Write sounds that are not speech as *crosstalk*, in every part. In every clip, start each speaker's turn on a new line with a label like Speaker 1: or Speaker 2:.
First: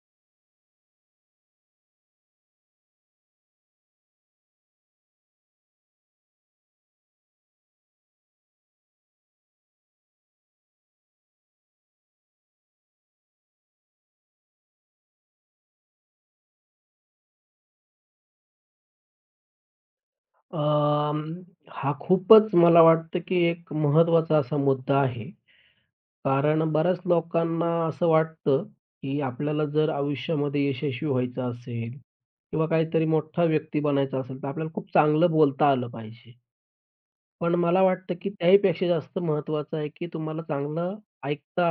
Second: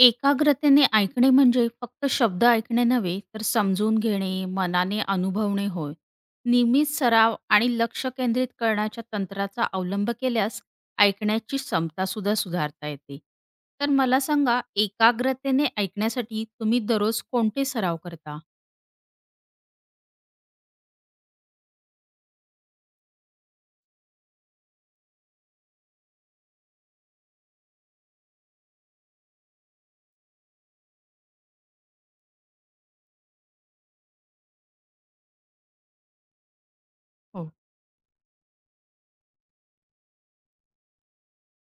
Speaker 1: एकाग्रतेने ऐकणे म्हणजे फक्त शब्द ऐकणे नव्हे, तर समजून घेणे, मनाने अनुभवणे होय. नियमित सराव आणि लक्ष केंद्रित करण्याच्या तंत्राचा अवलंब केल्यास ऐकण्याची क्षमतासुद्धा सुधारता येते. तर मला सांगा, एकाग्रतेने ऐकण्यासाठी तुम्ही दररोज कोणते सराव करता?
Speaker 2: अं, हा खूपच मला वाटतं, की एक महत्त्वाचा असा मुद्दा आहे. कारण बऱ्याच लोकांना असं वाटतं, की आपल्याला जर आयुष्यामध्ये यशस्वी व्हायचं असेल किंवा काहीतरी मोठा व्यक्ती बनायचा असेल, तर आपल्याला खूप चांगलं बोलता आलं पाहिजे.
Speaker 1: हो,
Speaker 2: पण मला वाटतं, की त्याहीपेक्षा जास्त महत्त्वाचं आहे, की तुम्हाला चांगलं ऐकता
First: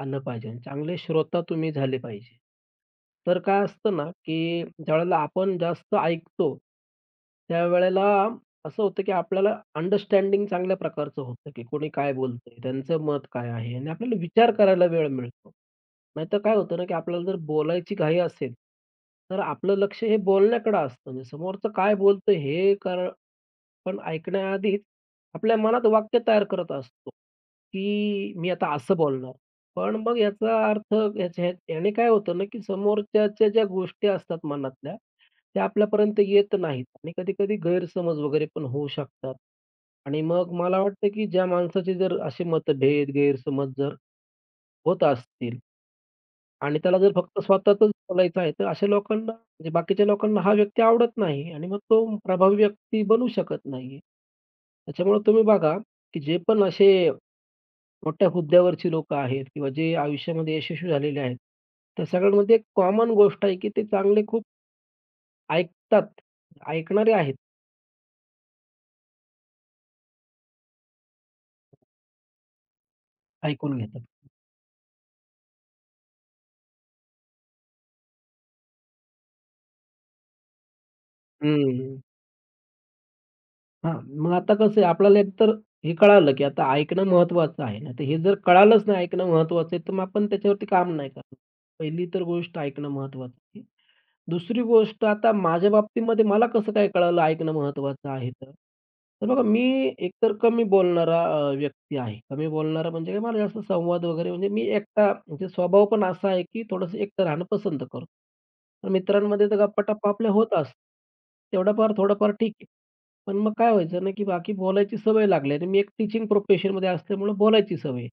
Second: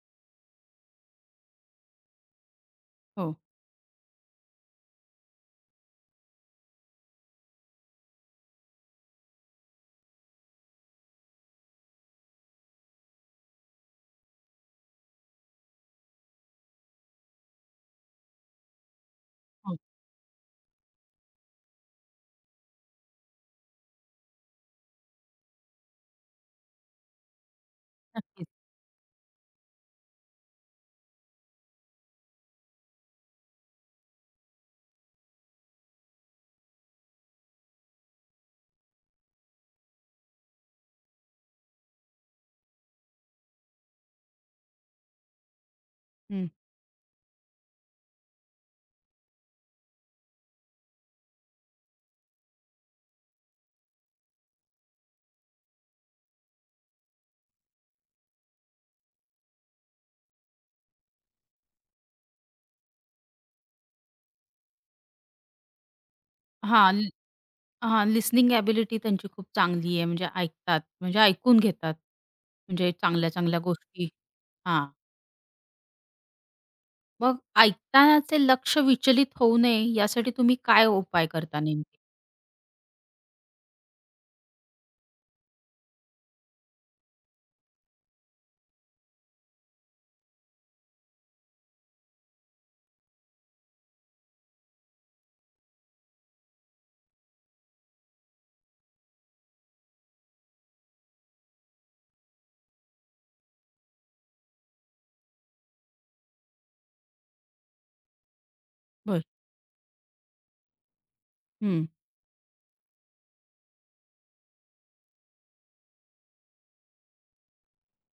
Speaker 2: आलं पाहिजे आणि चांगले श्रोता तुम्ही झाले पाहिजे.
Speaker 1: हो,
Speaker 2: तर काय असतं ना, की ज्यावेळेला आपण जास्त ऐकतो, त्यावेळेला असं होतं, की आपल्याला अंडरस्टँडिंग चांगल्या प्रकारचं होतं, की कोणी काय बोलतंय, त्यांचं मत काय आहे आणि आपल्याला विचार करायला वेळ मिळतो. नाहीतर काय होतं ना, की आपल्याला जर बोलायची घाई असेल, तर आपलं
Speaker 1: हो.
Speaker 2: लक्ष हे बोलण्याकडं असतं. म्हणजे समोरचं काय बोलतंय हे कर पण ऐकण्याआधीच आपल्या मनात वाक्य तयार करत असतो, की
Speaker 1: नक्कीच.
Speaker 2: मी आता असं बोलणार. पण मग याचा अर्थ याने काय होतं ना, की समोरच्याच्या ज्या गोष्टी असतात मनातल्या, त्या आपल्यापर्यंत येत नाहीत आणि कधी-कधी गैरसमज वगैरे पण होऊ शकतात. आणि मग मला वाटतं, की ज्या माणसाचे जर असे मतभेद, गैरसमज जर होत असतील
Speaker 1: हं.
Speaker 2: आणि त्याला जर फक्त स्वतःचच बोलायचं आहे, तर अशा लोकांना म्हणजे बाकीच्या लोकांना हा व्यक्ती आवडत नाही आणि मग तो प्रभावी व्यक्ती बनू शकत नाहीये. त्याच्यामुळे तुम्ही बघा, की जे पण असे मोठ्या हुद्द्यावरची लोकं आहेत किंवा जे आयुष्यामध्ये यशस्वी झालेले आहेत, त्या सगळ्यांमध्ये एक कॉमन गोष्ट आहे, की ते चांगले खूप ऐकतात.
Speaker 1: हां, ल
Speaker 2: ऐकणारे आहेत,
Speaker 1: हां, लिसनिंग एबिलिटी त्यांची खूप चांगली आहे. म्हणजे ऐकतात, म्हणजे ऐकून घेतात. म्हणजे चांगल्या-चांगल्या
Speaker 2: ऐकून घेतात.
Speaker 1: गोष्टी हां. मग ऐकतानाचे लक्ष विचलित होऊ नये यासाठी तुम्ही काय उपाय करता
Speaker 2: हं.
Speaker 1: नेमके?
Speaker 2: हां, मग आता कसं आहे आपल्याला एकतर हे कळालं, की आता ऐकणं महत्त्वाचं आहे ना, तर हे जर कळालंच नाही ऐकणं महत्त्वाचं आहे, तर मग आपण त्याच्यावरती काम नाही करणार. पहिली तर गोष्ट ऐकणं महत्त्वाचं आहे. दुसरी गोष्ट आता माझ्या बाबतीमध्ये मला कसं काय कळालं ऐकणं महत्त्वाचं आहे तर? तर बघा मी एकतर कमी बोलणारा व्यक्ती आहे. कमी बोलणारा म्हणजे काय मला जास्त संवाद वगैरे म्हणजे मी एकटा म्हणजे स्वभाव पण असा आहे, की थोडंसं एकटं राहणं पसंत करतो. तर
Speaker 1: बरं.
Speaker 2: मित्रांमध्ये तर गप्पा-टप्पा आपल्या होत असतात. तेवढा
Speaker 1: हं.
Speaker 2: फार थोडाफार ठीक आहे. पण मग काय व्हायचं ना, की बाकी बोलायची सवय लागली आणि मी एक टीचिंग प्रोफेशनमध्ये असल्यामुळं बोलायची सवय आहे.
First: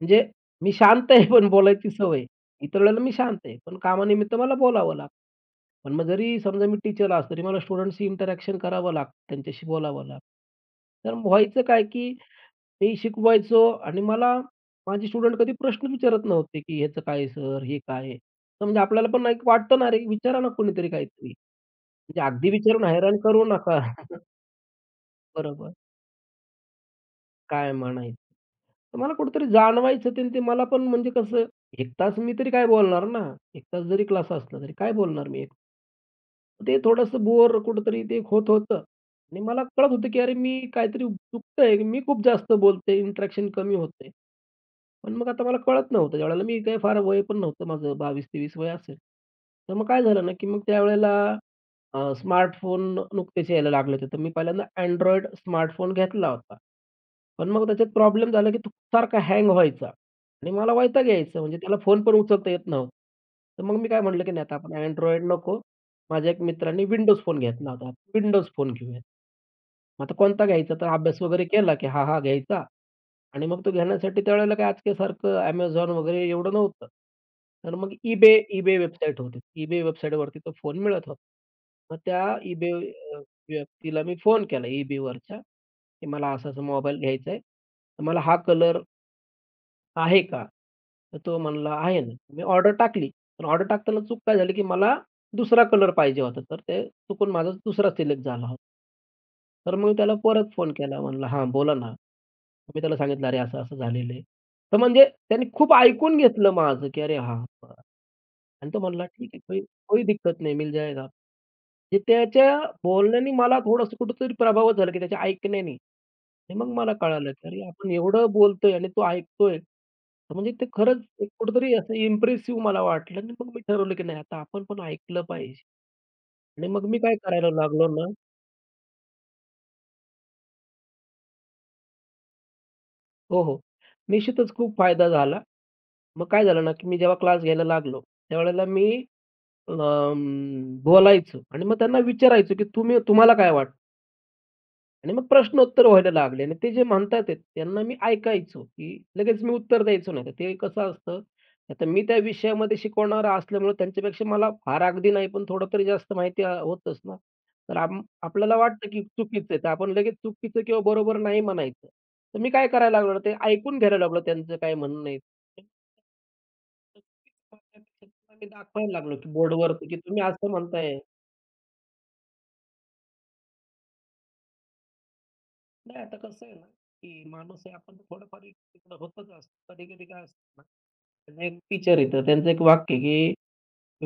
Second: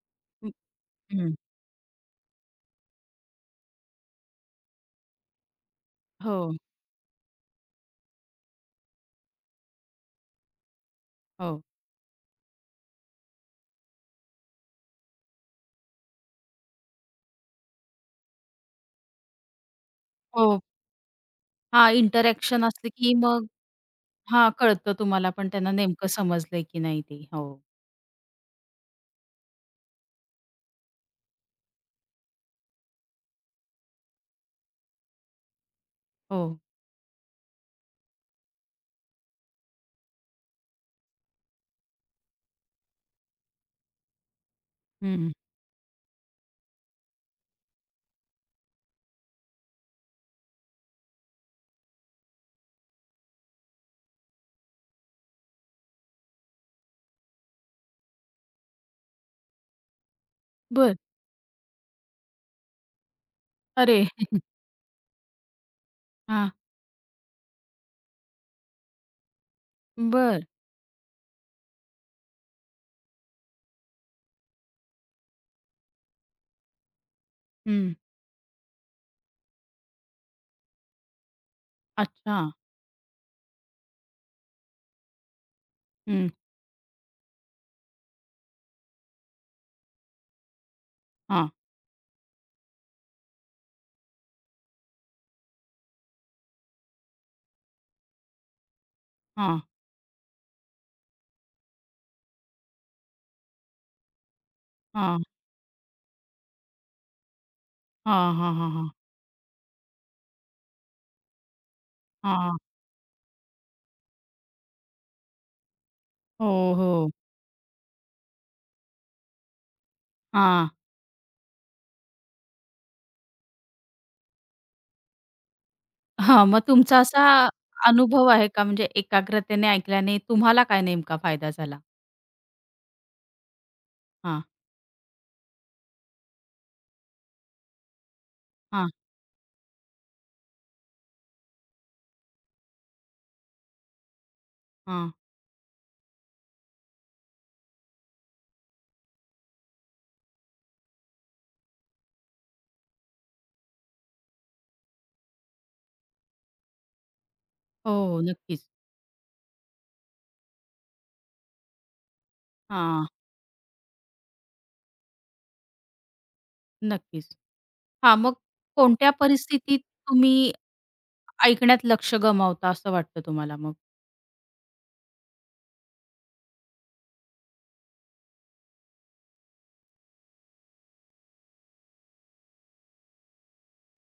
Speaker 2: म्हणजे
Speaker 1: हं,
Speaker 2: मी शांत आहे
Speaker 1: हं.
Speaker 2: पण बोलायची सवय आहे. इतर वेळेला मी शांत आहे, पण कामानिमित्त मला बोलावं लागतं. पण मग जरी
Speaker 1: हो,
Speaker 2: समजा मी टीचर असतो, तरी मला स्टुडंट्सशी इंटरॅक्शन करावं लागतं, त्यांच्याशी बोलावं लागतं. तर व्हायचं
Speaker 1: हो.
Speaker 2: काय, की मी शिकवायचो आणि मला माझे स्टुडंट कधी प्रश्न विचारत नव्हते, की "ह्याचं काय सर? हे काय आहे?" तर म्हणजे आपल्याला पण एक वाटतं ना, "अरे, विचारा ना
Speaker 1: हो.
Speaker 2: कोणीतरी काहीतरी."
Speaker 1: हां,
Speaker 2: म्हणजे अगदी
Speaker 1: इंटरॅक्शन
Speaker 2: विचारून
Speaker 1: असलं की
Speaker 2: हैराण करू
Speaker 1: मग
Speaker 2: नका. *laughs*
Speaker 1: हां, कळतं तुम्हाला पण त्यांना
Speaker 2: बरोबर.
Speaker 1: नेमकं समजलंय की नाही ते. हो.
Speaker 2: काय म्हणायचं? तर मला कुठेतरी जाणवायचं ते अन् ते मला पण म्हणजे कसं 1 तास मी तरी काय बोलणार ना? 1 तास जरी क्लास असला तरी काय बोलणार मी? एक
Speaker 1: हो.
Speaker 2: ते थोडंसं बोर कुठेतरी ते होत होतं आणि मला कळत होतं, की अरे मी काहीतरी चुकतंय, मी खूप जास्त बोलते, इंटरॅक्शन कमी होतंय. पण मग
Speaker 1: हं.
Speaker 2: आता मला कळत नव्हतं त्यावेळेला मी काही फार वय पण नव्हतं माझं 22-23 वय असेल. तर मग काय झालं ना, की मग त्यावेळेला स्मार्टफोन नुकतेच यायला लागले होते. तर मी पहिल्यांदा Android स्मार्टफोन घेतला होता. पण मग त्याच्यात प्रॉब्लेम झाला, की तो सारखा हँग व्हायचा आणि मला
Speaker 1: बरं.
Speaker 2: वैताग यायचं. म्हणजे त्याला फोन पण उचलता येत नव्हता. तर मग मी काय
Speaker 1: अरे!
Speaker 2: म्हटलं, की नाही आता आपण Android नको. माझ्या एक
Speaker 1: हां.
Speaker 2: मित्राने Windows फोन घेतला होता. Windows फोन घेऊयात. मग आता
Speaker 1: बरं.
Speaker 2: कोणता घ्यायचा? तर अभ्यास वगैरे केला, की हा, हा घ्यायचा आणि मग तो घेण्यासाठी त्यावेळेला काय आजच्यासारखं Amazon वगैरे एवढं नव्हतं. तर मग
Speaker 1: हं.
Speaker 2: eBay वेबसाईट होती. eBay वेबसाईटवरती तो फोन मिळत होता. मग त्या
Speaker 1: अच्छा.
Speaker 2: eBay अ, मी फोन केला eBayवरच्या की मला
Speaker 1: हं.
Speaker 2: असा-असा मोबाईल घ्यायचा आहे. तर मला हा कलर आहे का? तर तो
Speaker 1: हां,
Speaker 2: म्हणला, "आहे ना." मी ऑर्डर टाकली. पण ऑर्डर टाकताना चूक काय झाली, की मला दुसरा कलर पाहिजे होता. तर ते चुकून माझा दुसरा सिलेक्ट झाला होता.
Speaker 1: हां,
Speaker 2: तर मग मी त्याला परत फोन केला. म्हणला, "हां, बोला ना." मी त्याला सांगितलं, "अरे, असं-असं झालेलं आहे." तर म्हणजे
Speaker 1: हां,
Speaker 2: त्याने खूप ऐकून घेतलं माझं, की "अरे, हां, बरं."
Speaker 1: हां, हां,
Speaker 2: आणि
Speaker 1: हां,
Speaker 2: तो
Speaker 1: हां,
Speaker 2: म्हणला, "ठीक है, कोई कोई दिक्कत नहीं, मिल जाएगा." म्हणजे
Speaker 1: हां.
Speaker 2: त्याच्या बोलण्याने मला थोडंसं कुठेतरी प्रभावित झालं, की त्याच्या ऐकण्याने. आणि
Speaker 1: हो,
Speaker 2: मग मला
Speaker 1: हो.
Speaker 2: कळालं, की अरे आपण एवढं बोलतोय आणि तो ऐकतोय. तर म्हणजे ते
Speaker 1: हां.
Speaker 2: खरंच एक कुठेतरी असं इम्प्रेसिव्ह मला वाटलं आणि मग मी ठरवलं, की नाही आता आपण पण ऐकलं पाहिजे.
Speaker 1: हां, मग
Speaker 2: आणि मग मी
Speaker 1: तुमचा
Speaker 2: काय
Speaker 1: असा
Speaker 2: करायला लागलो ना
Speaker 1: अनुभव आहे का म्हणजे एकाग्रतेने ऐकल्याने तुम्हाला काय नेमका फायदा झाला?
Speaker 2: हो, हो.
Speaker 1: हां,
Speaker 2: निश्चितच खूप फायदा झाला. मग काय झालं ना, की मी जेव्हा क्लास घ्यायला लागलो, त्यावेळेला
Speaker 1: हां,
Speaker 2: मी बोलायचो आणि मग त्यांना विचारायचो, की तुम्हाला काय वाटतं?
Speaker 1: हां.
Speaker 2: आणि मग प्रश्नोत्तर व्हायला लागले आणि ते जे म्हणतात आहेत, त्यांना मी ऐकायचो, की लगेच मी उत्तर द्यायचो नाही. तर ते कसं असतं, आता मी त्या विषयामध्ये शिकवणारा असल्यामुळे त्यांच्यापेक्षा मला फार अगदी नाही, पण थोडं तरी जास्त माहिती होतंच ना. तर
Speaker 1: हो,
Speaker 2: आपल्याला
Speaker 1: नक्कीच.
Speaker 2: वाटतं, की चुकीचं आहे, तर आपण लगेच चुकीचं किंवा बरोबर नाही म्हणायचं. तर मी काय करायला
Speaker 1: हां,
Speaker 2: लागलो ना, ते ऐकून घ्यायला लागलो त्यांचं काय म्हणणं आहे.
Speaker 1: नक्कीच. हां, मग
Speaker 2: मी दाखवायला
Speaker 1: कोणत्या
Speaker 2: लागलो, की
Speaker 1: परिस्थितीत
Speaker 2: बोर्डवरती, की तुम्ही
Speaker 1: तुम्ही
Speaker 2: असं म्हणताय.
Speaker 1: ऐकण्यात लक्ष गमावता असं वाटतं तुम्हाला मग?
Speaker 2: नाही, आता कसं आहे ना, की माणूस आहे आपण थोडंफार एक तिकडं होतच असतं. कधी-कधी काय असतं ना, त्याचं एक टीचर आहे तर त्यांचं एक वाक्य आहे, की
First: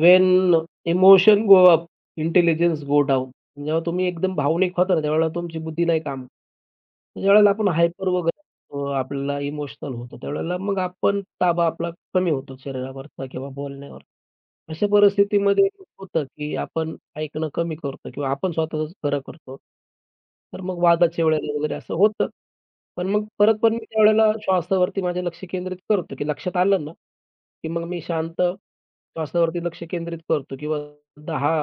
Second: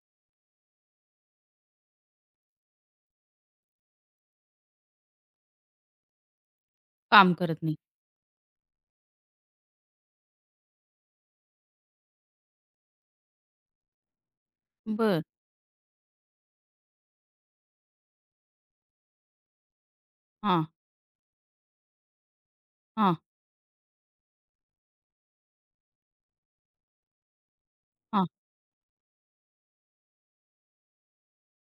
Speaker 2: "when emotion go up, intelligence go down." जेव्हा तुम्ही एकदम भावनिक होता ना, त्यावेळेला तुमची बुद्धी नाही काम
Speaker 1: काम
Speaker 2: ज्यावेळेला
Speaker 1: करत
Speaker 2: आपण
Speaker 1: नाही.
Speaker 2: हायपर वगैरे होतो, आपल्याला इमोशनल होतो, त्यावेळेला मग आपण ताबा आपला कमी होतो शरीरावरचा किंवा बोलण्यावर. अशा
Speaker 1: बरं.
Speaker 2: परिस्थितीमध्ये होतं, की आपण ऐकणं कमी करतो किंवा आपण स्वतःच खरं करतो. तर
Speaker 1: हां,
Speaker 2: मग वादाच्या वेळेला वगैरे असं होतं. पण
Speaker 1: हां,
Speaker 2: मग परत मी त्यावेळेला श्वासावरती माझे लक्ष केंद्रित करतो, की लक्षात आलं ना, की मग मी
Speaker 1: हां.
Speaker 2: शांत श्वासावरती लक्ष केंद्रित करतो किंवा 10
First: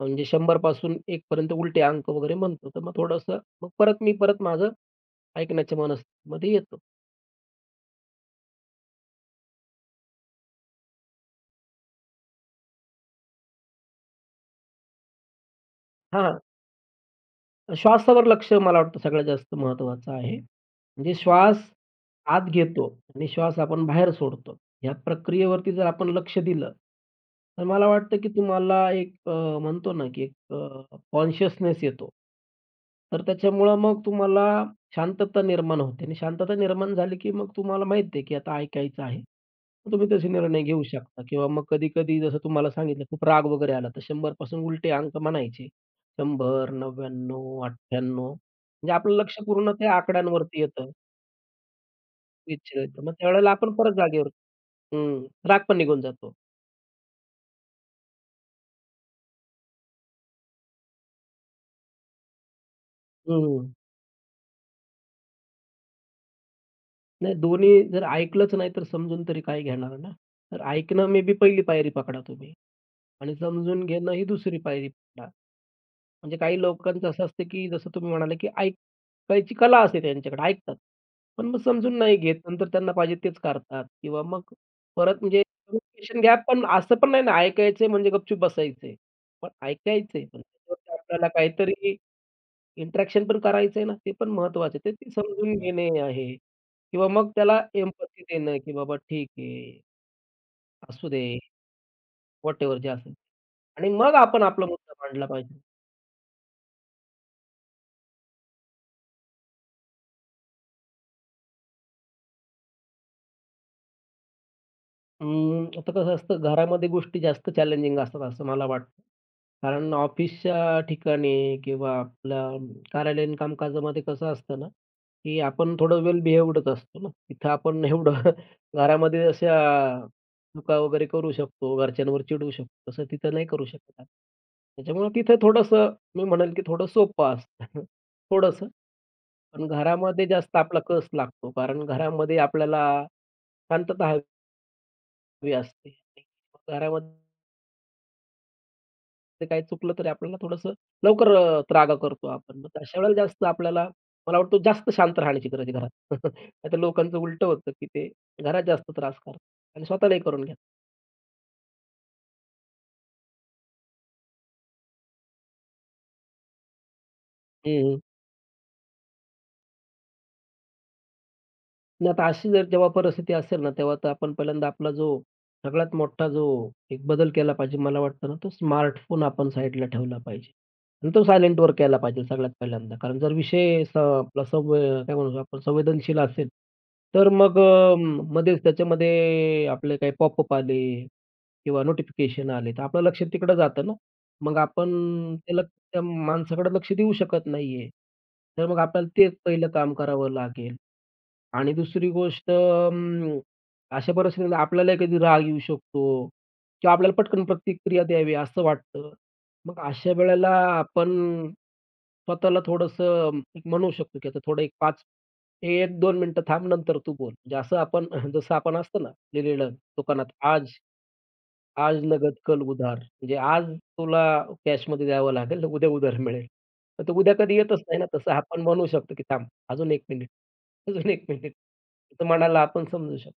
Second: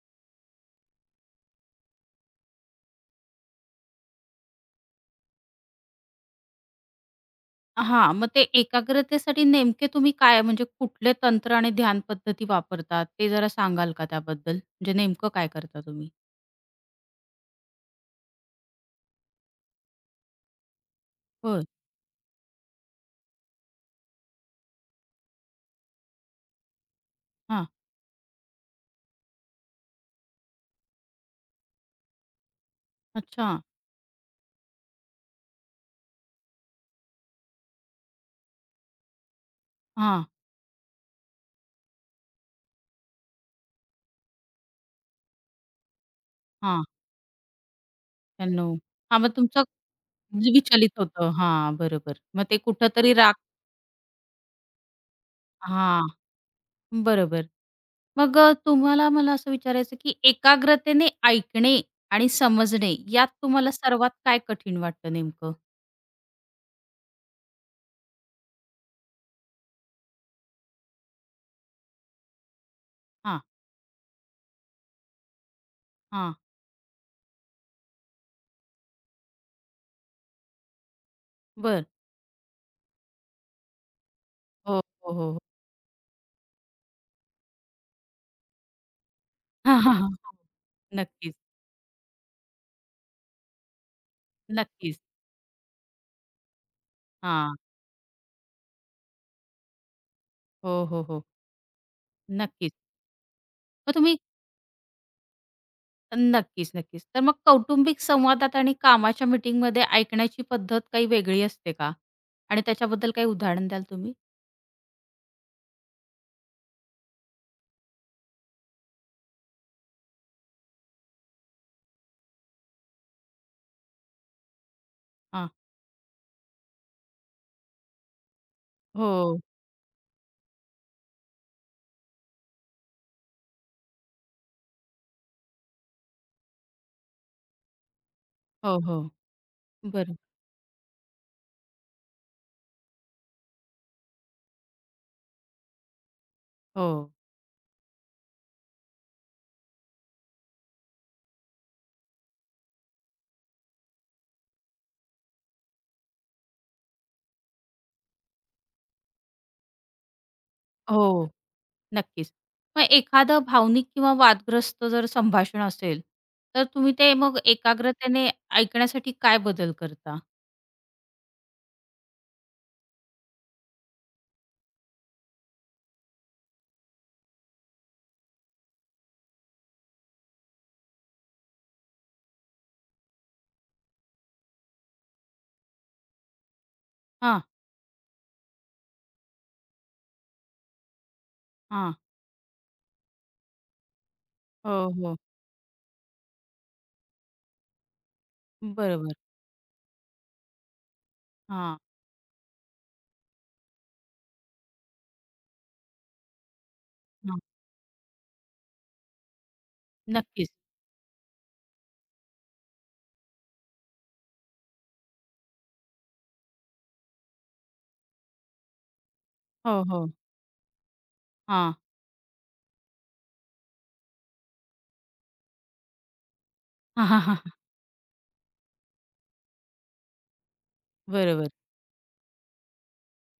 Speaker 2: म्हणजे 100 पासून 1 पर्यंत उलटे अंक वगैरे म्हणतो. तर मग थोडंसं मग परत मी परत माझं ऐकण्याचे मन असतं. मग ते येतं.
Speaker 1: हां, मग ते एकाग्रतेसाठी नेमके तुम्ही काय म्हणजे कुठले तंत्र आणि ध्यान पद्धती वापरतात ते जरा सांगाल का त्याबद्दल? म्हणजे नेमकं काय करता तुम्ही?
Speaker 2: हां, श्वासावर लक्ष मला वाटतं सगळ्यात जास्त महत्त्वाचं आहे. म्हणजे श्वास
Speaker 1: बरं.
Speaker 2: आत घेतो आणि श्वास आपण बाहेर सोडतो. ह्या प्रक्रियेवरती जर आपण लक्ष दिलं, तर
Speaker 1: हां.
Speaker 2: मला वाटतं की तुम्हाला एक म्हणतो ना की एक कॉन्शियसनेस येतो. तर
Speaker 1: अच्छा.
Speaker 2: त्याच्यामुळं मग तुम्हाला शांतता निर्माण होते आणि शांतता निर्माण झाली की मग तुम्हाला माहिती आहे की आता ऐकायचं आहे. मग तुम्ही
Speaker 1: हां,
Speaker 2: तसे निर्णय घेऊ शकता किंवा मग कधी-कधी जसं तुम्हाला सांगितलं खूप राग वगैरे आला तर 100 पासून उलटे अंक म्हणायचे. 100,
Speaker 1: हां.
Speaker 2: 99, 98
Speaker 1: 96.
Speaker 2: म्हणजे आपलं
Speaker 1: हां, मग
Speaker 2: लक्ष
Speaker 1: तुमचं
Speaker 2: पूर्ण त्या
Speaker 1: म्हणजे
Speaker 2: आकड्यांवरती येतं.
Speaker 1: विचलित होतं. हां, बरोबर. मग ते
Speaker 2: विच्छेद येतो. मग
Speaker 1: कुठेतरी राग
Speaker 2: त्यावेळेला आपण परत जागेवर हं. राग पण निघून
Speaker 1: हां,
Speaker 2: जातो.
Speaker 1: बरोबर. मग तुम्हाला मला असं विचारायचं, की एकाग्रतेने ऐकणे आणि समजणे यात तुम्हाला
Speaker 2: हं.
Speaker 1: सर्वात काय कठीण वाटतं नेमकं?
Speaker 2: नाही दोन्ही जर ऐकलंच नाही तर समजून तरी काय घेणार ना? तर ऐकणं मे बी पहिली पायरी पकडा तुम्ही आणि
Speaker 1: हां,
Speaker 2: समजून घेणं ही दुसरी पायरी पकडा.
Speaker 1: हां.
Speaker 2: म्हणजे काही लोकांचं असं असतं, की जसं तुम्ही म्हणाले, की ऐकायची कला असते त्यांच्याकडे, ऐकतात. पण मग
Speaker 1: बरं.
Speaker 2: समजून नाही घेत. नंतर त्यांना पाहिजे तेच करतात किंवा मग
Speaker 1: हो, हो,
Speaker 2: परत
Speaker 1: हो.
Speaker 2: म्हणजे कम्युनिकेशन गॅप असं पण नाही ना, ऐकायचंय म्हणजे गपचूप बसायचंय. पण
Speaker 1: *laughs* हां, हां, हां.
Speaker 2: ऐकायचंय पण त्याच्यावरती आपल्याला
Speaker 1: नक्कीच,
Speaker 2: काहीतरी इंटरॅक्शन पण करायचं आहे ना, ते पण महत्वाचं आहे. ते
Speaker 1: नक्कीच.
Speaker 2: ते समजून हं. घेणे आहे किंवा मग
Speaker 1: हां.
Speaker 2: त्याला एम्पथी देणं, की बाबा ठीक आहे,
Speaker 1: हो, हो,
Speaker 2: असू दे,
Speaker 1: हो. नक्कीच.
Speaker 2: व्हॉटएव्हर जे असेल आणि
Speaker 1: मग
Speaker 2: मग
Speaker 1: तुम्ही
Speaker 2: आपण आपला मुद्दा मांडला पाहिजे.
Speaker 1: नक्कीच, नक्कीच. तर मग कौटुंबिक संवादात आणि कामाच्या मीटिंगमध्ये ऐकण्याची पद्धत काही वेगळी असते का? आणि त्याच्याबद्दल काही उदाहरण द्याल तुम्ही?
Speaker 2: आता कसं असतं, घरामध्ये गोष्टी जास्त चॅलेंजिंग असतात असं मला वाटतं. कारण ऑफिसच्या ठिकाणी किंवा आपल्या कार्यालयीन कामकाजामध्ये कसं असतं ना, की
Speaker 1: हां.
Speaker 2: आपण थोडं वेल बिहेव्डच असतो ना. तिथं आपण एवढं *laughs* घरामध्ये
Speaker 1: हो,
Speaker 2: अशा चुका वगैरे करू शकतो, घरच्यांवर चिडू शकतो, तसं तिथं नाही करू शकत आपण. त्याच्यामुळे तिथं थोडंसं मी म्हणेल, की थोडं सोपं असतं *laughs* थोडंसं.
Speaker 1: हो, हो.
Speaker 2: पण
Speaker 1: बरं.
Speaker 2: घरामध्ये जास्त आपला कस लागतो कारण घरामध्ये आपल्याला शांतता हवी असते.
Speaker 1: हो,
Speaker 2: घरामध्ये ते काही चुकलं तरी आपल्याला थोडंसं लवकर त्रागा करतो आपण. मग अशा वेळेला जास्त आपल्याला मला वाटतं जास्त शांत राहण्याची गरज आहे घरात. *laughs* नाहीतर लोकांचं उलटं होतं, की ते घरात जास्त त्रास करतात आणि स्वतःलाही करून घेतात.
Speaker 1: हो. नक्कीच. मग एखादं भावनिक किंवा वादग्रस्त जर संभाषण असेल, तर तुम्ही ते मग एकाग्रतेने ऐकण्यासाठी काय बदल करता?
Speaker 2: नाही आता अशी जर जेव्हा परिस्थिती असेल ना, तेव्हा तर आपण पहिल्यांदा आपला जो सगळ्यात मोठा जो एक बदल केला पाहिजे मला वाटतं ना, तो स्मार्टफोन आपण साईडला ठेवला पाहिजे आणि तो सायलेंटवर केला पाहिजे सगळ्यात पहिल्यांदा. कारण जर विषय स आपला काय म्हणू आपण संवेदनशील असेल, तर
Speaker 1: हां,
Speaker 2: मग मध्येच त्याच्यामध्ये आपले काही पॉपअप आले किंवा
Speaker 1: हां.
Speaker 2: नोटिफिकेशन आले, तर आपलं लक्ष तिकडं जातं ना. मग
Speaker 1: हो,
Speaker 2: आपण
Speaker 1: हो.
Speaker 2: त्याला त्या माणसाकडे लक्ष देऊ शकत नाहीये. तर मग आपल्याला
Speaker 1: बरोबर.
Speaker 2: तेच पहिलं काम करावं लागेल. आणि
Speaker 1: हां,
Speaker 2: दुसरी गोष्ट अशा परिस्थितीमध्ये आपल्यालाही कधी राग येऊ शकतो किंवा आपल्याला
Speaker 1: हां.
Speaker 2: पटकन प्रतिक्रिया द्यावी असं वाटतं. मग अशा वेळेला
Speaker 1: नक्कीच.
Speaker 2: आपण स्वतःला थोडंसं एक म्हणू शकतो, की आता थोडं एक 5 1-2 मिनिटं थांब, नंतर तू बोल. म्हणजे असं आपण *laughs* जसं आपण असतं ना लिहिलेलं
Speaker 1: हो, हो.
Speaker 2: दुकानात, "आज
Speaker 1: हां.
Speaker 2: आज नगद, कल उधार. म्हणजे आज तुला कॅशमध्ये द्यावं लागेल, उद्या उधार मिळेल.
Speaker 1: *laughs* हां
Speaker 2: तर
Speaker 1: हां
Speaker 2: उद्या
Speaker 1: हां
Speaker 2: कधी येतच नाही ना. तसं आपण म्हणू शकतो, की थांब अजून 1 मिनिट, अजून 1
Speaker 1: बरोबर.
Speaker 2: मिनिट. तर मनाला आपण समजू शकतो.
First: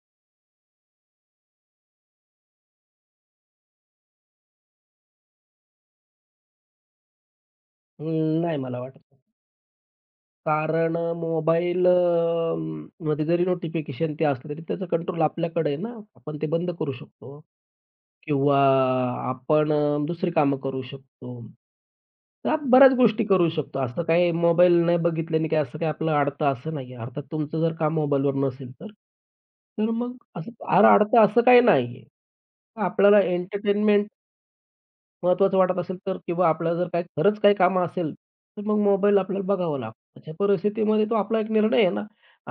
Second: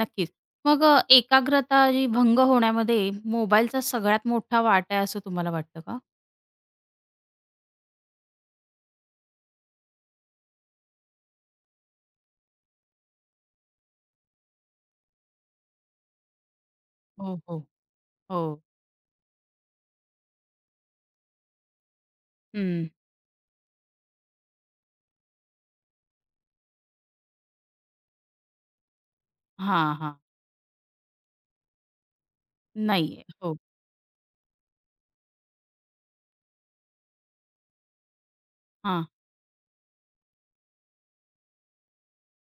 Speaker 1: नक्कीच. मग एकाग्रता जी भंग होण्यामध्ये मोबाईलचा सगळ्यात मोठा वाटा आहे असं तुम्हाला वाटतं का?
Speaker 2: नाही मला वाटत. कारण मोबाईल मध्ये जरी नोटिफिकेशन ते असलं, तरी त्याचं कंट्रोल आपल्याकडे आहे ना. आपण ते बंद करू
Speaker 1: हो,
Speaker 2: शकतो.
Speaker 1: हो.
Speaker 2: किंवा
Speaker 1: हो.
Speaker 2: आपण दुसरी कामं करू शकतो. तर
Speaker 1: हं.
Speaker 2: बऱ्याच गोष्टी करू शकतो. असं काही मोबाईल नाही बघितल्याने काही असं काही आपला अडता असं नाहीये. अर्थात तुमचं जर काम मोबाईलवर नसेल तर. तर
Speaker 1: हां,
Speaker 2: मग
Speaker 1: हां.
Speaker 2: असं फार अडता असं काही नाहीये. आपल्याला
Speaker 1: नाहीये. हो.
Speaker 2: एंटरटेनमेंट महत्त्वाचं वाटत असेल तर किंवा आपल्याला जर काही खरंच काही कामं असेल, तर मग
Speaker 1: हां.
Speaker 2: मोबाईल आपल्याला बघावा लागतो. अशा परिस्थितीमध्ये तो आपला एक निर्णय आहे ना.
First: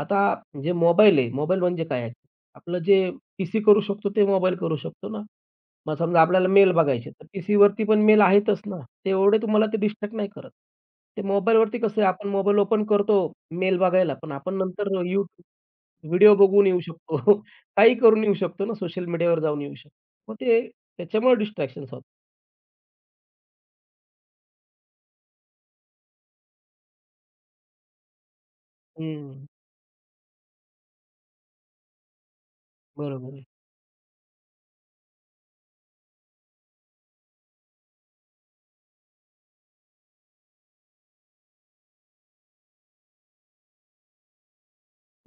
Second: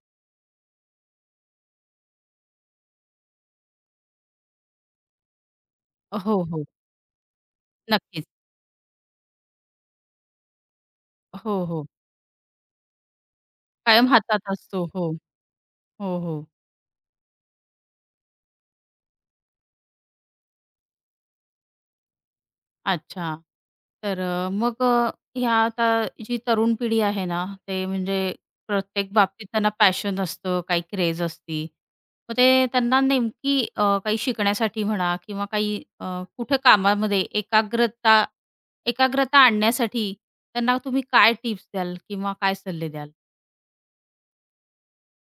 Speaker 2: आता जे मोबाईल आहे, मोबाईल म्हणजे काय आहे? आपलं जे पीसी करू शकतो ते मोबाईल करू शकतो ना. मग समजा
Speaker 1: हो,
Speaker 2: आपल्याला
Speaker 1: हो.
Speaker 2: मेल बघायचे तर पीसीवरती पण मेल
Speaker 1: नक्कीच.
Speaker 2: आहेतच ना. ते एवढे तुम्हाला ते डिस्ट्रॅक्ट नाही करत. ते
Speaker 1: हो,
Speaker 2: मोबाईलवरती
Speaker 1: हो.
Speaker 2: कसं आहे आपण मोबाईल ओपन करतो मेल
Speaker 1: कायम
Speaker 2: बघायला, पण
Speaker 1: हातात
Speaker 2: आपण
Speaker 1: असतो.
Speaker 2: नंतर
Speaker 1: हो.
Speaker 2: YouTube
Speaker 1: हो,
Speaker 2: व्हिडिओ
Speaker 1: हो.
Speaker 2: बघून येऊ शकतो. *laughs* काही करून येऊ शकतो ना, सोशल मीडियावर जाऊन येऊ शकतो. मग ते त्याच्यामुळे डिस्ट्रॅक्शन्स होतात.
Speaker 1: अच्छा. तर ह्या आता जी तरुण पिढी आहे ना, ते म्हणजे प्रत्येक
Speaker 2: हं,
Speaker 1: बाबतीत त्यांना पॅशन असतं, काही क्रेझ असती. मग ते त्यांना
Speaker 2: बरोबर आहे.
Speaker 1: नेमकी काही शिकण्यासाठी म्हणा किंवा काही कुठे कामामध्ये एकाग्रता एकाग्रता आणण्यासाठी त्यांना तुम्ही काय टिप्स द्याल किंवा काय सल्ले द्याल?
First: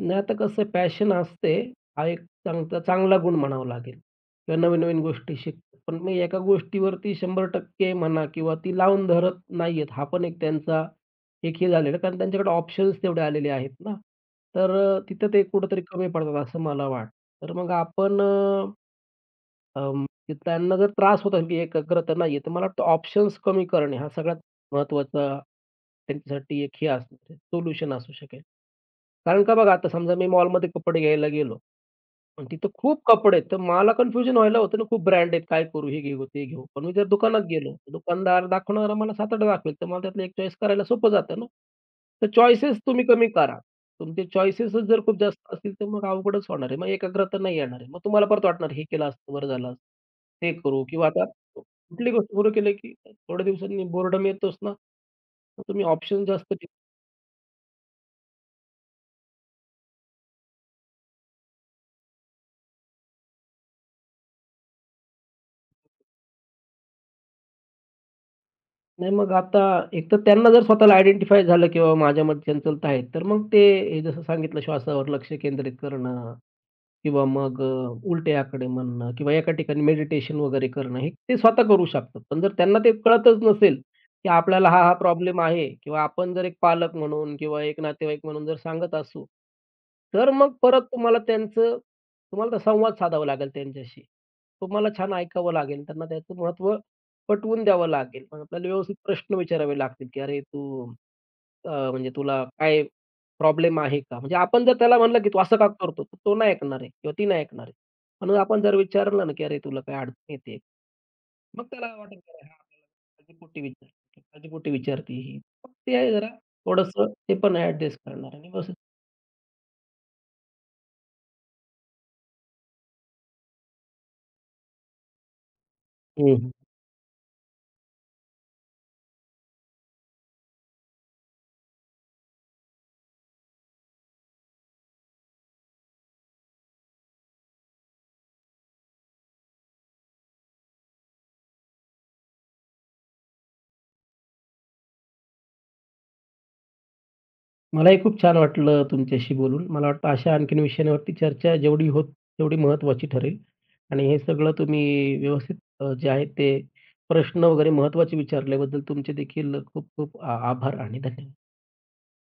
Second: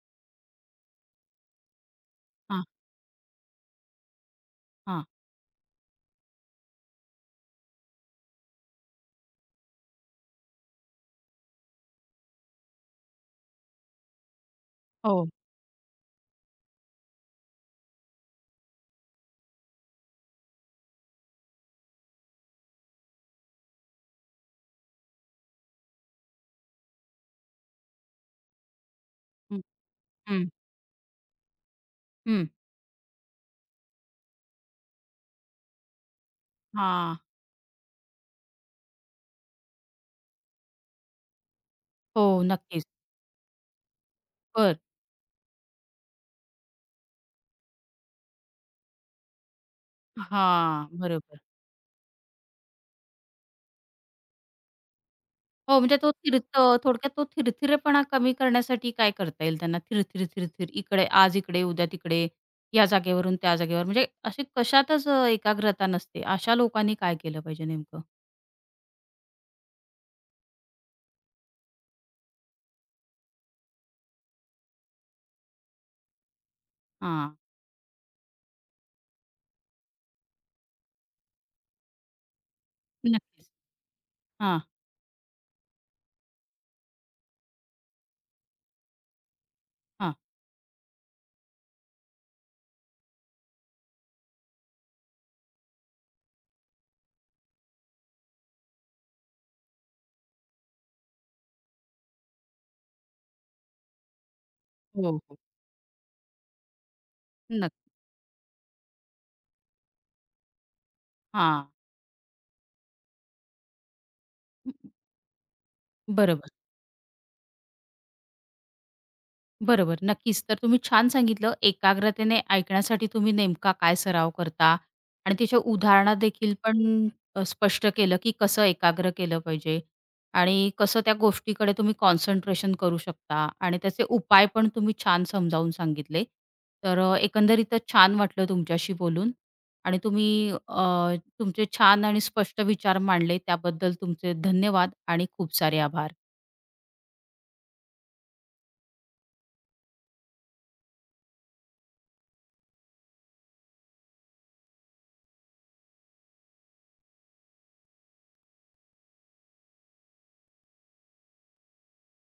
Speaker 2: नाही, आता कसं पॅशन असते, हा एक
Speaker 1: हां,
Speaker 2: चांगला चांगला गुण म्हणावा लागेल किंवा नवीन-नवीन
Speaker 1: हां.
Speaker 2: गोष्टी शिकतात. पण मग एका गोष्टीवरती 100% म्हणा किंवा ती लावून धरत नाहीयेत. हा पण एक त्यांचा एक हे झालेलं कारण त्यांच्याकडे ऑप्शन्स तेवढे आलेले आहेत ना. तर
Speaker 1: हो.
Speaker 2: तिथं ते कुठेतरी कमी पडतात असं मला वाटतं. तर मग आपण की त्यांना जर त्रास होत असेल, की एकाग्रता नाहीये, तर मला वाटतं ऑप्शन्स कमी करणे हा सगळ्यात महत्त्वाचा त्यांच्यासाठी एक हे असू सोल्युशन असू शकेल. कारण का
Speaker 1: हं,
Speaker 2: बघा, आता समजा मी
Speaker 1: हं,
Speaker 2: मॉलमध्ये कपडे घ्यायला गेलो पण
Speaker 1: हं.
Speaker 2: तिथं खूप कपडे आहेत. तर मला कन्फ्युजन व्हायला होतं ना, खूप ब्रँड आहेत, काय करू, हे घेऊ, ते घेऊ. पण मी जर
Speaker 1: हां.
Speaker 2: दुकानात गेलो, तर दुकानदार दाखवणारा मला 7-8 दाखवेल, तर मला त्यातलं एक चॉईस करायला सोपं जातं ना.
Speaker 1: हो,
Speaker 2: तर चॉईसेस
Speaker 1: नक्कीच.
Speaker 2: तुम्ही कमी करा. तुमचे
Speaker 1: बरं.
Speaker 2: चॉईसेसच जर खूप जास्त असतील, तर मग अवघडच होणार आहे. मग एकाग्रता नाही येणार आहे. मग तुम्हाला परत वाटणार, हे केलं असतं, बरं झालं असतं. ते करू
Speaker 1: हां,
Speaker 2: किंवा आता
Speaker 1: बरोबर.
Speaker 2: कुठली गोष्ट सुरू केली, की थोड्या दिवसांनी बोर्डम येतोच ना. मग
Speaker 1: हो,
Speaker 2: तुम्ही
Speaker 1: म्हणजे तो
Speaker 2: ऑप्शन जास्त
Speaker 1: थिरथ थोडक्यात तो थिरथिरेपणा कमी करण्यासाठी काय करता येईल त्यांना? थिरथिर, थिरथिर, इकडे आज इकडे, उद्या तिकडे, या जागेवरून त्या जागेवर, म्हणजे अशी कशातच एकाग्रता नसते. अशा लोकांनी काय केलं पाहिजे नेमकं?
Speaker 2: नाही मग आता एक तर त्यांना जर स्वतःला आयडेंटिफाय झालं, की बाबा माझ्यामध्ये चंचलता आहे, तर मग ते हे जसं सांगितलं श्वासावर लक्ष केंद्रित करणं, किंवा
Speaker 1: हां,
Speaker 2: मग उलटे आकडे म्हणणं किंवा एका ठिकाणी मेडिटेशन वगैरे करणं, हे ते स्वतः करू शकतात. पण जर त्यांना ते कळतच
Speaker 1: नक्कीच.
Speaker 2: नसेल, की
Speaker 1: हां,
Speaker 2: आपल्याला हा प्रॉब्लेम आहे किंवा आपण जर एक पालक म्हणून किंवा एक नातेवाईक म्हणून जर सांगत असू,
Speaker 1: हां.
Speaker 2: तर मग परत तुम्हाला तर संवाद साधावा लागेल त्यांच्याशी. तुम्हाला छान ऐकावं लागेल, त्यांना त्याचं महत्त्व पटवून द्यावं लागेल. मग आपल्याला व्यवस्थित प्रश्न विचारावे लागतील, की "अरे, तू म्हणजे तुला काय प्रॉब्लेम आहे का? म्हणजे आपण जर त्याला
Speaker 1: हो,
Speaker 2: म्हणलं, की
Speaker 1: हो.
Speaker 2: "तू असं का करतो?" तर तो नाही ऐकणार आहे किंवा ती नाही ऐकणार आहे.
Speaker 1: नक्की.
Speaker 2: पण आपण जर विचारलं ना, की "अरे, तुला काय अडचण येते?" मग
Speaker 1: हां,
Speaker 2: त्याला वाटेल, की "अरे, हा आपल्याला काळजीपोटी विचारतो, काळजीपोटी विचारते ही." मग ते आहे जरा
Speaker 1: बरोबर.
Speaker 2: थोडंसं ते पण ॲडजस्ट करणार आणि व्यवस्थित
Speaker 1: बरोबर, नक्कीच. तर तुम्ही छान सांगितलं, एकाग्रतेने ऐकण्यासाठी तुम्ही नेमका काय सराव करता आणि त्याच्या उदाहरणात
Speaker 2: हं,
Speaker 1: देखील पण स्पष्ट केलं, की कसं एकाग्र केलं पाहिजे आणि कसं त्या गोष्टीकडे तुम्ही कॉन्सन्ट्रेशन करू शकता आणि त्याचे उपाय पण तुम्ही छान समजावून सांगितले. तर एकंदरीतच छान वाटलं तुमच्याशी बोलून आणि तुम्ही तुमचे छान आणि स्पष्ट विचार मांडले त्याबद्दल तुमचे धन्यवाद आणि खूप सारे आभार.
Speaker 2: मलाही खूप छान वाटलं तुमच्याशी बोलून. मला वाटतं अशा आणखीन विषयांवरती चर्चा जेवढी होत तेवढी महत्त्वाची ठरेल आणि हे सगळं तुम्ही व्यवस्थित जे आहे ते प्रश्न वगैरे महत्त्वाचे विचारल्याबद्दल तुमचे देखील खूप खूप आभार आणि धन्यवाद.